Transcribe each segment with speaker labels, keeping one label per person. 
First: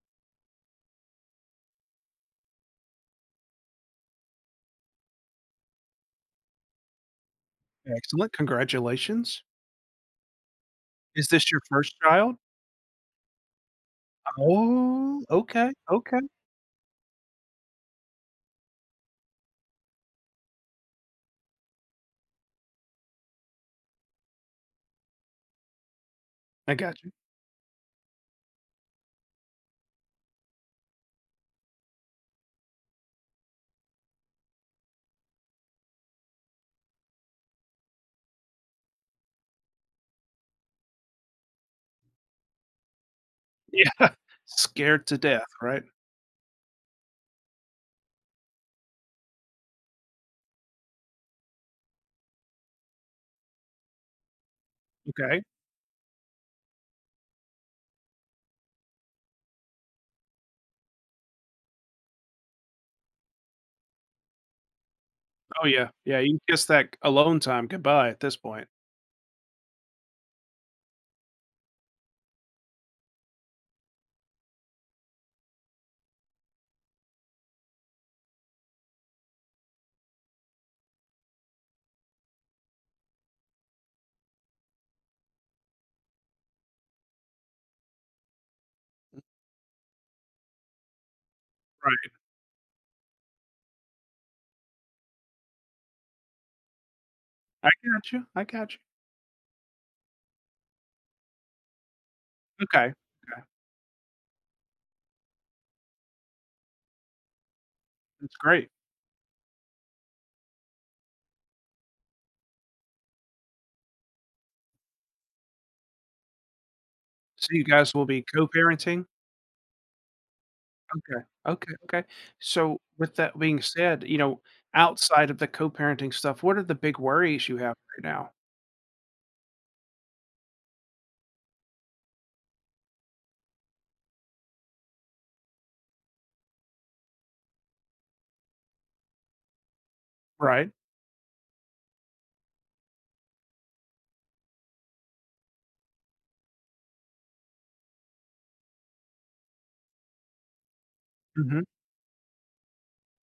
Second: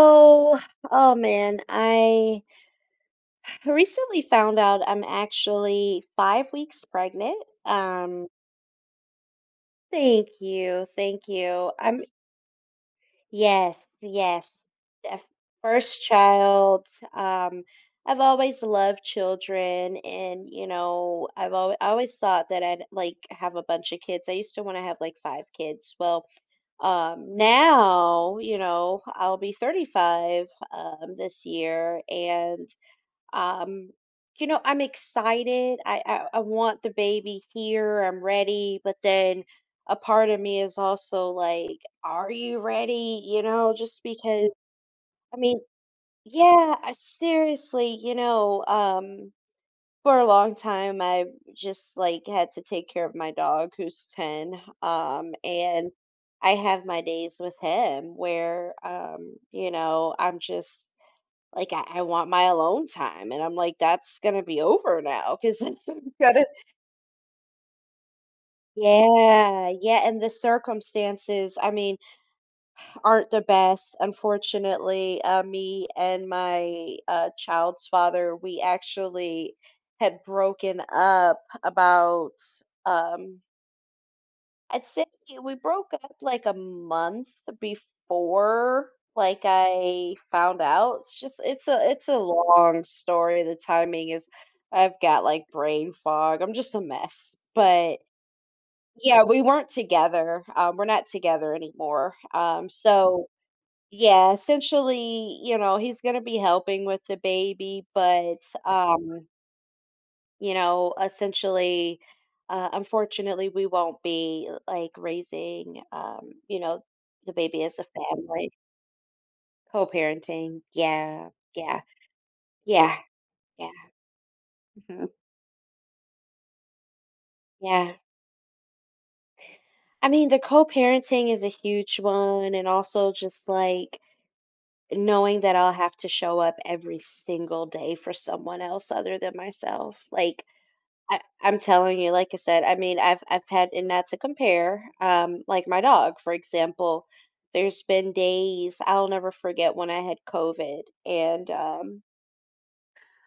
Speaker 1: Oh, oh man, I recently found out I'm actually 5 weeks pregnant.
Speaker 2: Excellent, congratulations.
Speaker 1: Thank you, thank
Speaker 2: Is this your
Speaker 1: you.
Speaker 2: first
Speaker 1: I'm
Speaker 2: child?
Speaker 1: yes, yes,
Speaker 2: Oh,
Speaker 1: def-
Speaker 2: okay,
Speaker 1: first
Speaker 2: okay,
Speaker 1: child. Um, I've always loved children, and I always thought that I'd like have a bunch of kids. I used to want to have like five kids. Well,
Speaker 2: I got you.
Speaker 1: now I'll be 35 this year, and um I'm excited. I want the baby here, I'm ready, but then a part of me is also like, are you ready?
Speaker 2: Yeah,
Speaker 1: Just because
Speaker 2: scared to
Speaker 1: i
Speaker 2: death,
Speaker 1: mean
Speaker 2: right?
Speaker 1: yeah, seriously, for a long time I just like had to take care of my dog, who's 10.
Speaker 2: Okay.
Speaker 1: And I have my days with him where, I'm just like, I want my alone time, and I'm like, "That's gonna be over now 'cause
Speaker 2: Oh,
Speaker 1: I'm
Speaker 2: yeah, yeah, you can
Speaker 1: gonna."
Speaker 2: kiss that alone time goodbye at this point.
Speaker 1: Yeah, yeah, and the circumstances, I mean, aren't the best. Unfortunately, me and my, child's father, we actually had broken up about, um I'd say we broke up like a month before, like, I found out. It's just it's
Speaker 2: Right,
Speaker 1: a long story. The timing is I've got like brain fog. I'm just a mess.
Speaker 2: I
Speaker 1: But
Speaker 2: I got you.
Speaker 1: yeah, we weren't together. We're not together anymore.
Speaker 2: Okay,
Speaker 1: So
Speaker 2: okay,
Speaker 1: yeah, essentially, you know, he's gonna be helping with the baby,
Speaker 2: that's
Speaker 1: but
Speaker 2: great.
Speaker 1: um you know, essentially, unfortunately, we won't be like raising, you know, the
Speaker 2: So
Speaker 1: baby
Speaker 2: you
Speaker 1: as a
Speaker 2: guys will be
Speaker 1: family,
Speaker 2: co-parenting?
Speaker 1: co-parenting.
Speaker 2: Okay,
Speaker 1: Yeah,
Speaker 2: okay,
Speaker 1: yeah,
Speaker 2: okay. So
Speaker 1: yeah,
Speaker 2: with that being
Speaker 1: yeah,
Speaker 2: said,
Speaker 1: mhm,
Speaker 2: outside of the co-parenting stuff, what are the big worries you have
Speaker 1: yeah.
Speaker 2: right now?
Speaker 1: I mean, the co-parenting is a huge one, and also just like knowing that I'll have to show up every single day for someone else other than myself. Like,
Speaker 2: Right.
Speaker 1: I'm telling you, like I said, I mean, I've had, and not to compare, like my dog, for example, there's been days I'll never forget when I had COVID, and
Speaker 2: Mhm,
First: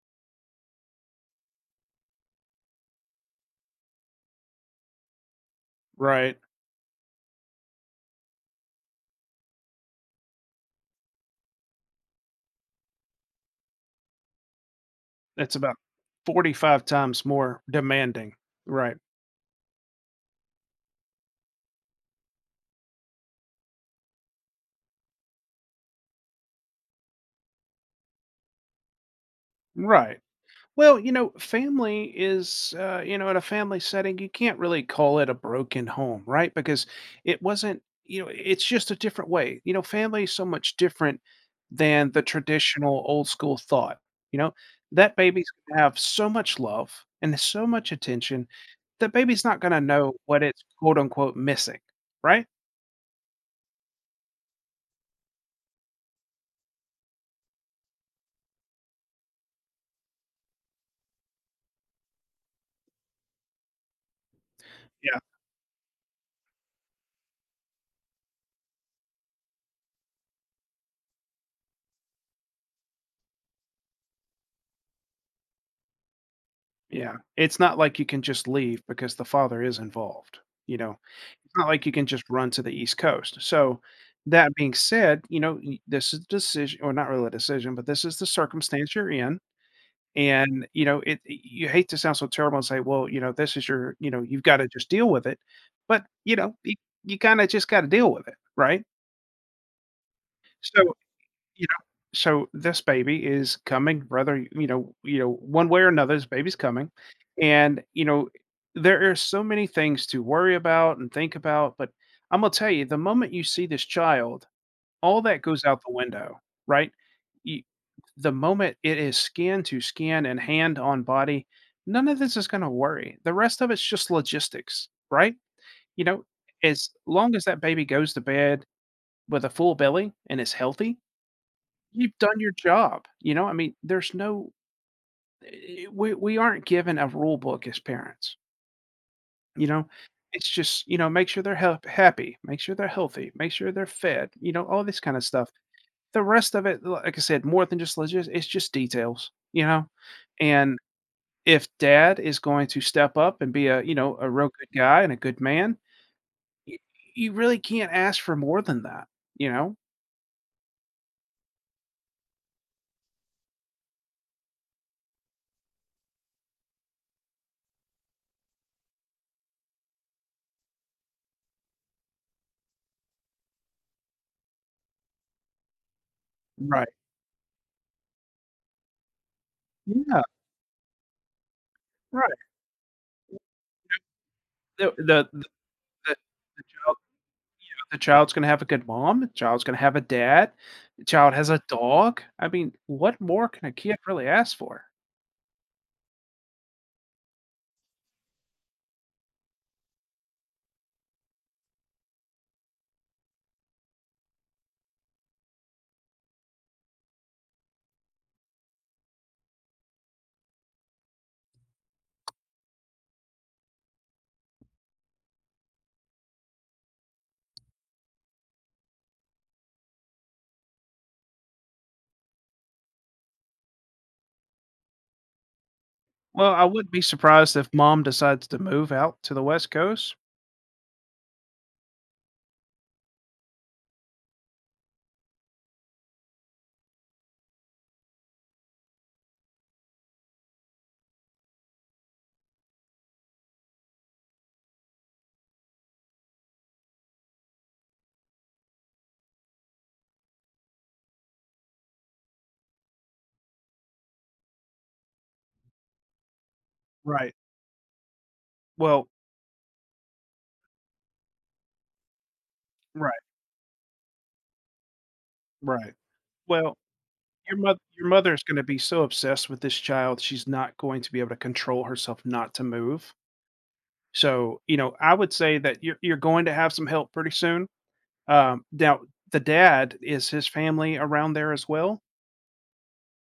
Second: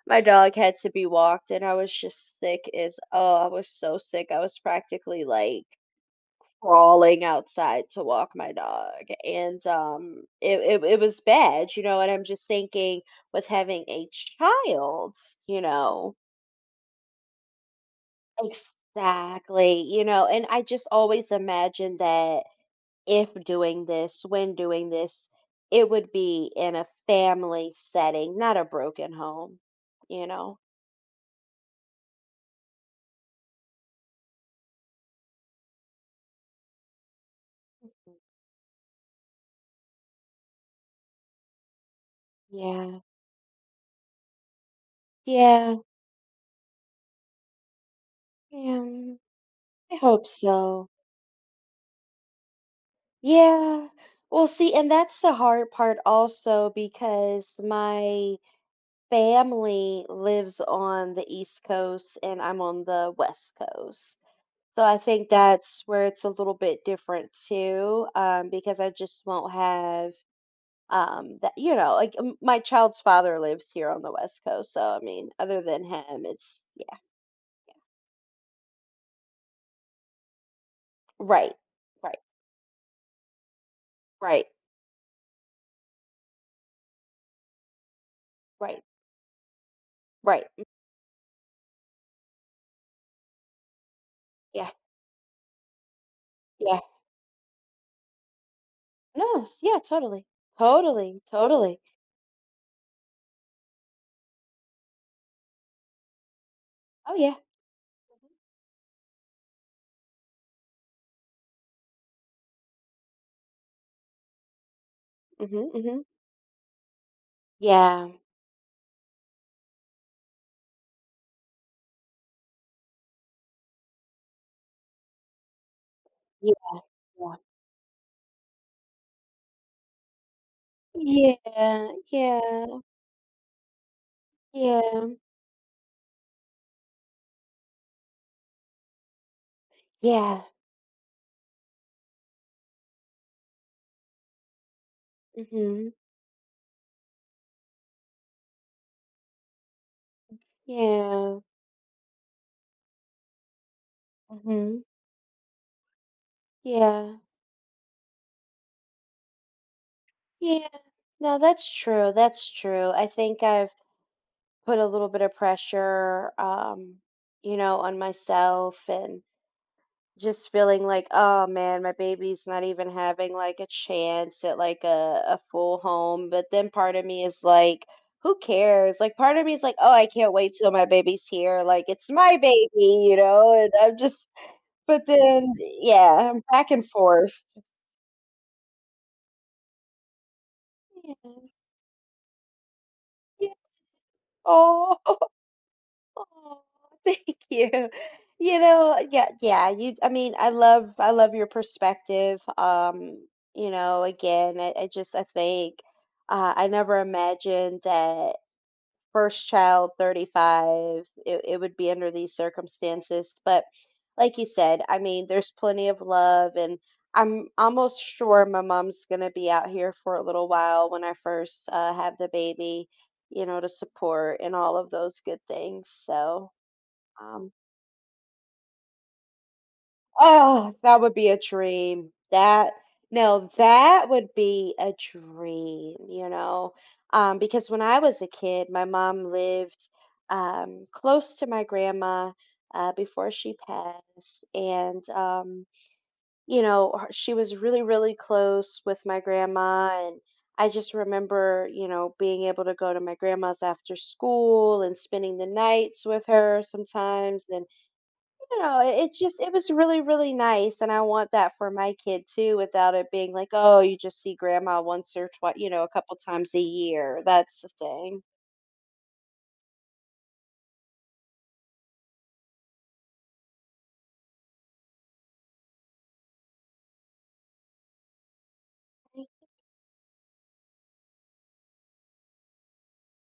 Speaker 1: my dog had to be walked, and I was just sick as, oh, I was so sick. I was practically like
Speaker 2: right.
Speaker 1: crawling outside to walk my dog. And it it was bad, you know, and I'm just thinking, with having a child,
Speaker 2: That's
Speaker 1: you
Speaker 2: about
Speaker 1: know,
Speaker 2: 45 times more demanding. Right.
Speaker 1: exactly, you know, and I just always imagined that if doing this, when doing this, it would be in a family setting, not a broken home,
Speaker 2: Right.
Speaker 1: you know?
Speaker 2: Well, you know, family is, you know, in a family setting, you can't really call it a broken home, right? Because it wasn't, you know, it's just a different way. You know, family is so much different than the
Speaker 1: Yeah,
Speaker 2: traditional old school thought. You know, that baby's
Speaker 1: yeah,
Speaker 2: going to have so much love and so much attention, the
Speaker 1: yeah.
Speaker 2: baby's not going to
Speaker 1: I
Speaker 2: know
Speaker 1: hope
Speaker 2: what it's
Speaker 1: so.
Speaker 2: quote unquote missing, right?
Speaker 1: Yeah. Well, see, and that's the hard part also because my family lives on the East Coast and I'm on the West Coast. So I think that's where it's a little bit different too, because I just won't have that. You know, like my child's father lives here on the West Coast, so I mean, other than him, it's yeah,
Speaker 2: Yeah, it's not like you can just leave because the father is involved, you know?
Speaker 1: right,
Speaker 2: It's not like you can
Speaker 1: right,
Speaker 2: just run to the East Coast. So,
Speaker 1: right,
Speaker 2: that being said, you know, y this is a decision, or not really a decision, but this is the
Speaker 1: right,
Speaker 2: circumstance you're in,
Speaker 1: right. Mm,
Speaker 2: and, you know, it you hate to sound so terrible and say, "Well, this is your you've gotta
Speaker 1: yeah,
Speaker 2: just deal with it," but, you know, y
Speaker 1: yeah.
Speaker 2: you kinda just gotta deal with it, right?
Speaker 1: No, yeah, totally,
Speaker 2: So
Speaker 1: totally,
Speaker 2: you
Speaker 1: totally.
Speaker 2: know, so this baby is coming, whether, one way or another, this baby's coming,
Speaker 1: Oh yeah.
Speaker 2: and, you know, there are so many things to worry about and think about, but I'm gonna tell you, the moment you see this child, all that goes
Speaker 1: Mhm.
Speaker 2: out the
Speaker 1: Mhm.
Speaker 2: window, right? You
Speaker 1: Yeah.
Speaker 2: The moment it is skin to skin and hand on body, none of this is gonna worry. The rest of it's just logistics, right? You know,
Speaker 1: Yeah.
Speaker 2: as long as that baby goes to bed with a full belly and is healthy,
Speaker 1: Yeah.
Speaker 2: you've done your
Speaker 1: Yeah.
Speaker 2: job, I mean, there's no
Speaker 1: Yeah.
Speaker 2: we aren't given a rule book as parents, you know?
Speaker 1: Yeah.
Speaker 2: It's just, you know, make sure they're happy, make sure they're healthy, make sure they're fed, you know, all this kinda stuff.
Speaker 1: Mhm.
Speaker 2: The rest of it, like I said, more than just logistics, it's just details, you know? And
Speaker 1: Yeah.
Speaker 2: if dad is going to step up and be a, you know, a real good
Speaker 1: Mhm.
Speaker 2: guy and a good man, y
Speaker 1: Yeah.
Speaker 2: you really can't ask for more than that, you know?
Speaker 1: Yeah, no, that's true. That's true. I think I've put a little bit of pressure, you know, on myself, and just feeling like, oh man, my baby's not even having like a chance at like a full home. But then
Speaker 2: Right.
Speaker 1: part of me is like, who cares? Like part of me is like, oh, I
Speaker 2: Yeah,
Speaker 1: can't wait till my baby's here. Like it's my
Speaker 2: right.
Speaker 1: baby, you know, and I'm just,
Speaker 2: The
Speaker 1: but
Speaker 2: the the
Speaker 1: then,
Speaker 2: the
Speaker 1: yeah, I'm
Speaker 2: the
Speaker 1: back and forth. Just,
Speaker 2: The child's gonna have a good mom, the child's gonna have a dad, the child has
Speaker 1: yes,
Speaker 2: a dog. I mean, what more
Speaker 1: yeah,
Speaker 2: can a kid really ask for?
Speaker 1: oh. Oh, thank you. You know, yeah, yeah, you I mean, I love your perspective. You know, again, I just I think I never imagined that first child 35 it would be under these circumstances, but like you said, I mean, there's plenty of love, and I'm almost sure my mom's gonna be out here for a little while when I first have the baby, you know, to support and all of those good things. So
Speaker 2: Well, I wouldn't be
Speaker 1: um,
Speaker 2: surprised if mom decides to move out to the West Coast.
Speaker 1: oh, that would be a dream. That no, that would be a dream, you know. Because when I was a kid, my mom lived close to my grandma before she passed, and you know, she was really really close with my grandma, and I just remember, you know, being able to go to my grandma's after school and spending the nights with her
Speaker 2: Right.
Speaker 1: sometimes, and you know,
Speaker 2: Well
Speaker 1: it's just it was really, really nice, and I want that for my kid too, without it
Speaker 2: right,
Speaker 1: being like, "Oh, you just see grandma once or twice, you know, a
Speaker 2: right.
Speaker 1: couple times a
Speaker 2: Well,
Speaker 1: year." That's the
Speaker 2: your
Speaker 1: thing.
Speaker 2: mother is gonna be so obsessed with this child, she's not going to be able to control herself not to move. So, you know, I would say that you're going to have some help pretty soon. Now the dad, is his family around there as well?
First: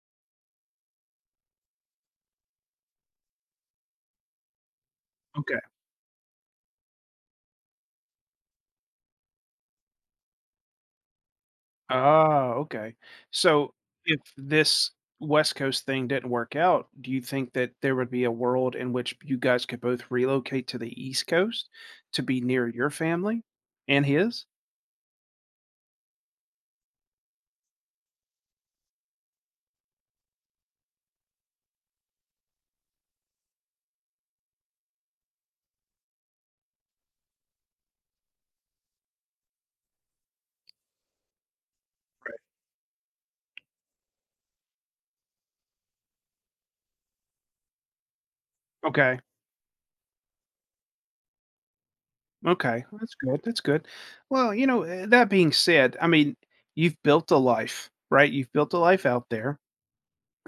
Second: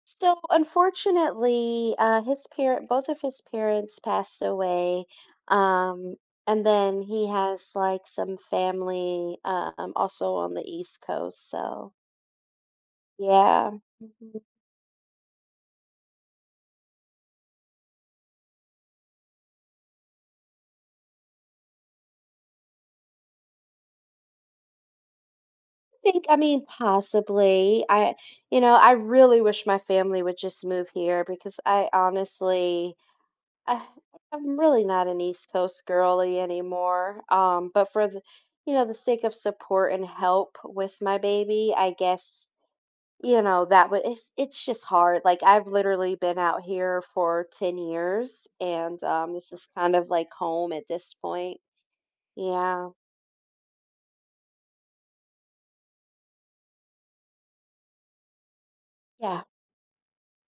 Speaker 1: So, unfortunately, his parent, both of his parents passed away.
Speaker 2: Okay.
Speaker 1: Um, and then he has like some family also on the East Coast. So,
Speaker 2: Ah, okay.
Speaker 1: yeah.
Speaker 2: So if
Speaker 1: Mhm.
Speaker 2: this West Coast thing didn't work out, do you think that there would be a world in which you guys could both relocate to the East Coast to be near your family and his?
Speaker 1: think I mean possibly. I You know, I really wish my family would just move here because I honestly I, I'm really not an East Coast girly anymore. Um, but for the you know, the sake of support and help with my baby, I guess that would it's just hard. Like I've literally been out here for 10 years, and
Speaker 2: Okay.
Speaker 1: this is kind of like home at this point.
Speaker 2: Okay.
Speaker 1: Yeah.
Speaker 2: That's good. That's good. Well, you know, that being said, I mean, you've built a life, right? You've built a life out
Speaker 1: Yeah.
Speaker 2: there.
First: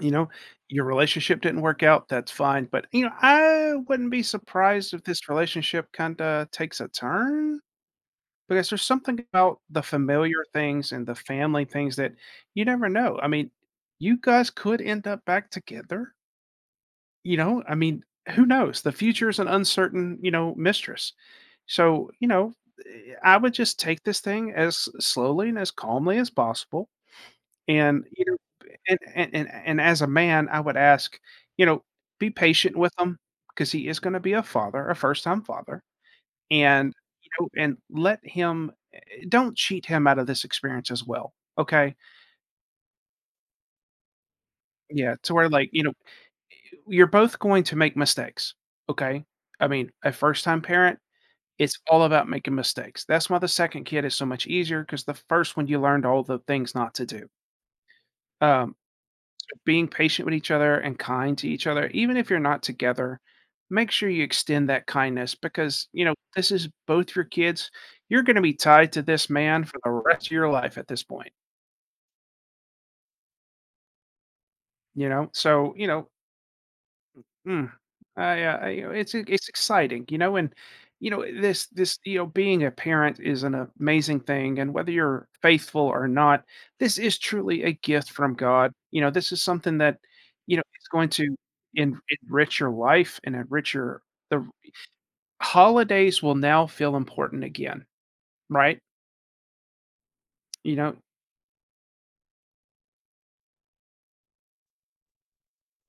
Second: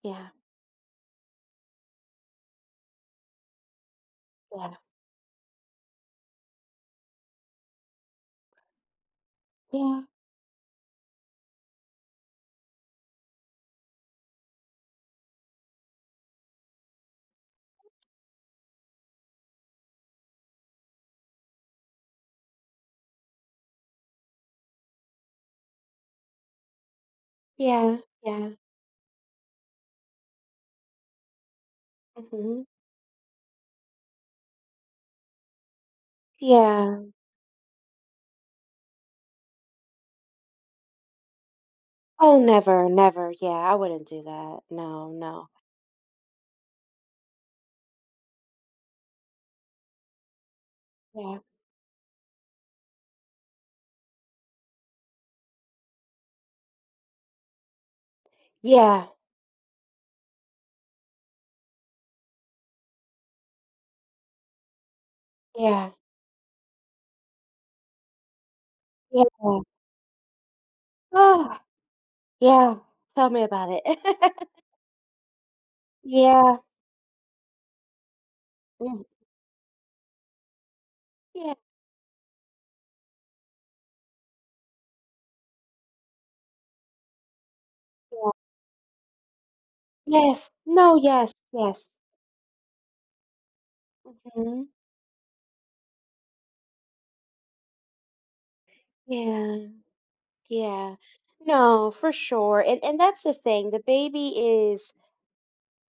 Speaker 2: You
Speaker 1: Yeah.
Speaker 2: know, your relationship didn't work out. That's fine. But, you know, I wouldn't be
Speaker 1: Yeah.
Speaker 2: surprised if this relationship kind of takes a turn. Because there's something about the
Speaker 1: Yeah.
Speaker 2: familiar things and the family things that you never know. I mean, you guys could end up back together, you know? I mean, who knows? The future is an uncertain, you know, mistress. So, you know, I would just take this thing as slowly and as calmly as possible.
Speaker 1: Yeah.
Speaker 2: And, you know,
Speaker 1: Yeah.
Speaker 2: and as a man, I would ask, you know, be
Speaker 1: Hmm.
Speaker 2: patient with him, because he is going to be a father, a first time father. And
Speaker 1: Yeah.
Speaker 2: you know, and let him, don't cheat him out of this experience as well. Okay.
Speaker 1: Oh, never, never. Yeah, I wouldn't do that. No,
Speaker 2: Yeah. To
Speaker 1: no.
Speaker 2: where like, you know, you're both going to make mistakes. Okay. I mean, a first time parent,
Speaker 1: Yeah.
Speaker 2: it's all about making mistakes. That's why the second kid is so much easier, because the first one you learned all the things not to do. Um,
Speaker 1: Yeah.
Speaker 2: so being patient with each other and kind to each other, even if you're not together, make sure you extend that kindness because,
Speaker 1: Yeah.
Speaker 2: you know, this is both your kids. You're going to be tied to
Speaker 1: Yeah.
Speaker 2: this man for the rest of your life at this point,
Speaker 1: Oh, yeah. Tell me about it.
Speaker 2: you know? So, you know,
Speaker 1: Yeah.
Speaker 2: mm. I You know,
Speaker 1: Mm.
Speaker 2: it's exciting, you know, and you know
Speaker 1: Yeah.
Speaker 2: this this you know being a parent is an amazing thing, and whether you're faithful or not, this is truly a gift
Speaker 1: Yeah.
Speaker 2: from God. You know, this is something that
Speaker 1: Yes.
Speaker 2: you know it's
Speaker 1: No,
Speaker 2: going
Speaker 1: yes.
Speaker 2: to
Speaker 1: Yes.
Speaker 2: enrich your life and enrich your the
Speaker 1: Mhm.
Speaker 2: holidays will now feel important again, right?
Speaker 1: Yeah.
Speaker 2: You
Speaker 1: Yeah.
Speaker 2: know,
Speaker 1: No, for sure. And that's the thing. The baby is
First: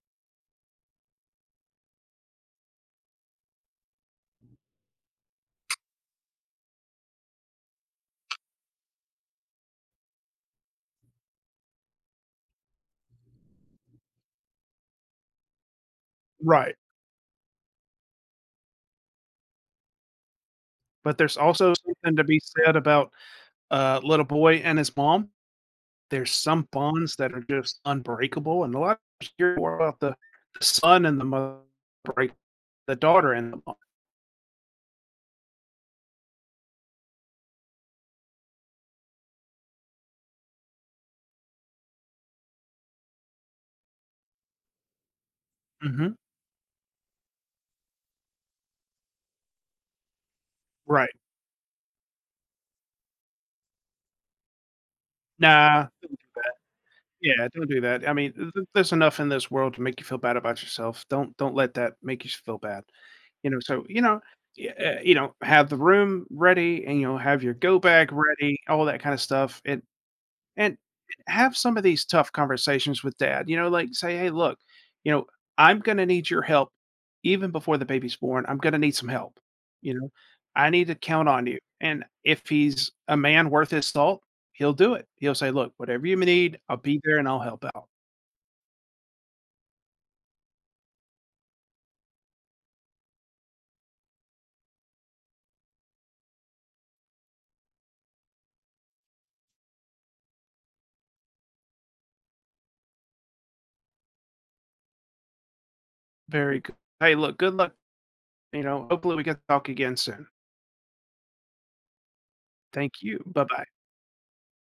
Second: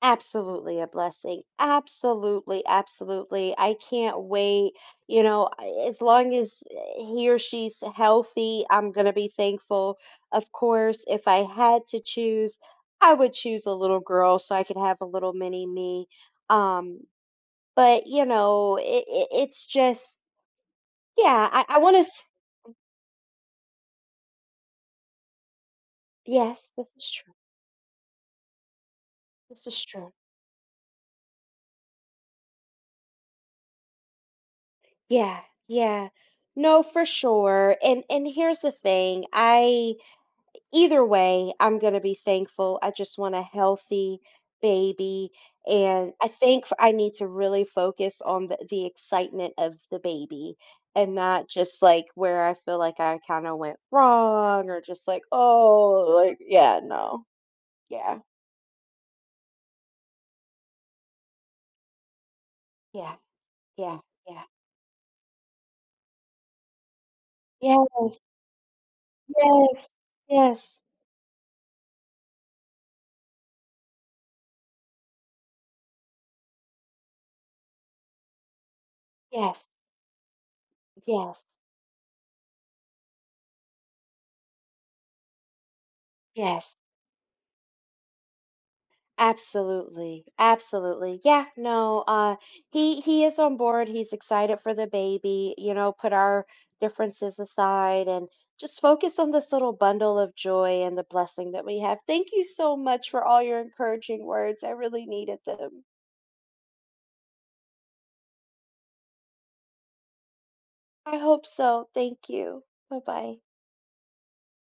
Speaker 1: absolutely a blessing. Absolutely, absolutely. I can't wait. You know, as long as he or she's healthy, I'm going to be thankful. Of course, if I had to choose, I would choose a little girl so I could have a little mini me.
Speaker 2: right.
Speaker 1: Um, but you know, it's just,
Speaker 2: But there's
Speaker 1: yeah,
Speaker 2: also
Speaker 1: I want to,
Speaker 2: something to be said about little boy and his mom. There's some
Speaker 1: yes, this is
Speaker 2: bonds
Speaker 1: true.
Speaker 2: that are just unbreakable, and a lot of hear
Speaker 1: This
Speaker 2: more
Speaker 1: is
Speaker 2: about
Speaker 1: true.
Speaker 2: the son and the mother break the daughter and the mom.
Speaker 1: Yeah, yeah. No, for sure. And here's the thing. I Either way, I'm going to be thankful. I just want a healthy baby. And
Speaker 2: Mhm.
Speaker 1: I think I need to really focus on the excitement of the baby,
Speaker 2: Right.
Speaker 1: and not just like where I feel like I kind of went wrong or just like,
Speaker 2: Nah.
Speaker 1: oh, like, yeah, no.
Speaker 2: Yeah, don't do that. I
Speaker 1: Yeah,
Speaker 2: mean, th th there's enough in this world to make you feel bad about yourself. Don't let that make you feel bad.
Speaker 1: yeah,
Speaker 2: You know, so,
Speaker 1: yeah, yeah,
Speaker 2: you know, have the room ready and, you know, have your
Speaker 1: yeah,
Speaker 2: go bag ready, all that kinda stuff. It.
Speaker 1: yes,
Speaker 2: And
Speaker 1: yes,
Speaker 2: have some of these tough conversations with dad, you know, like say, "Hey, look, you know, I'm gonna need your help even before the baby's born. I'm gonna need some help.
Speaker 1: yes,
Speaker 2: You know, I need to count
Speaker 1: yes,
Speaker 2: on you." And if he's a man worth his salt, he'll do it. He'll say, "Look, whatever you need,
Speaker 1: yes.
Speaker 2: I'll be there and I'll help out."
Speaker 1: Absolutely, absolutely. Yeah, no, uh, he is on board. He's excited for the baby, you know, put our differences aside and just focus on this little bundle of joy and the blessing that we have. Thank you so much for all your encouraging words. I really needed them.
Speaker 2: Very good. Hey, look, good luck. You know, hopefully we can talk again soon.
Speaker 1: I hope so. Thank you.
Speaker 2: Thank you.
Speaker 1: Bye-bye.
Speaker 2: Bye bye.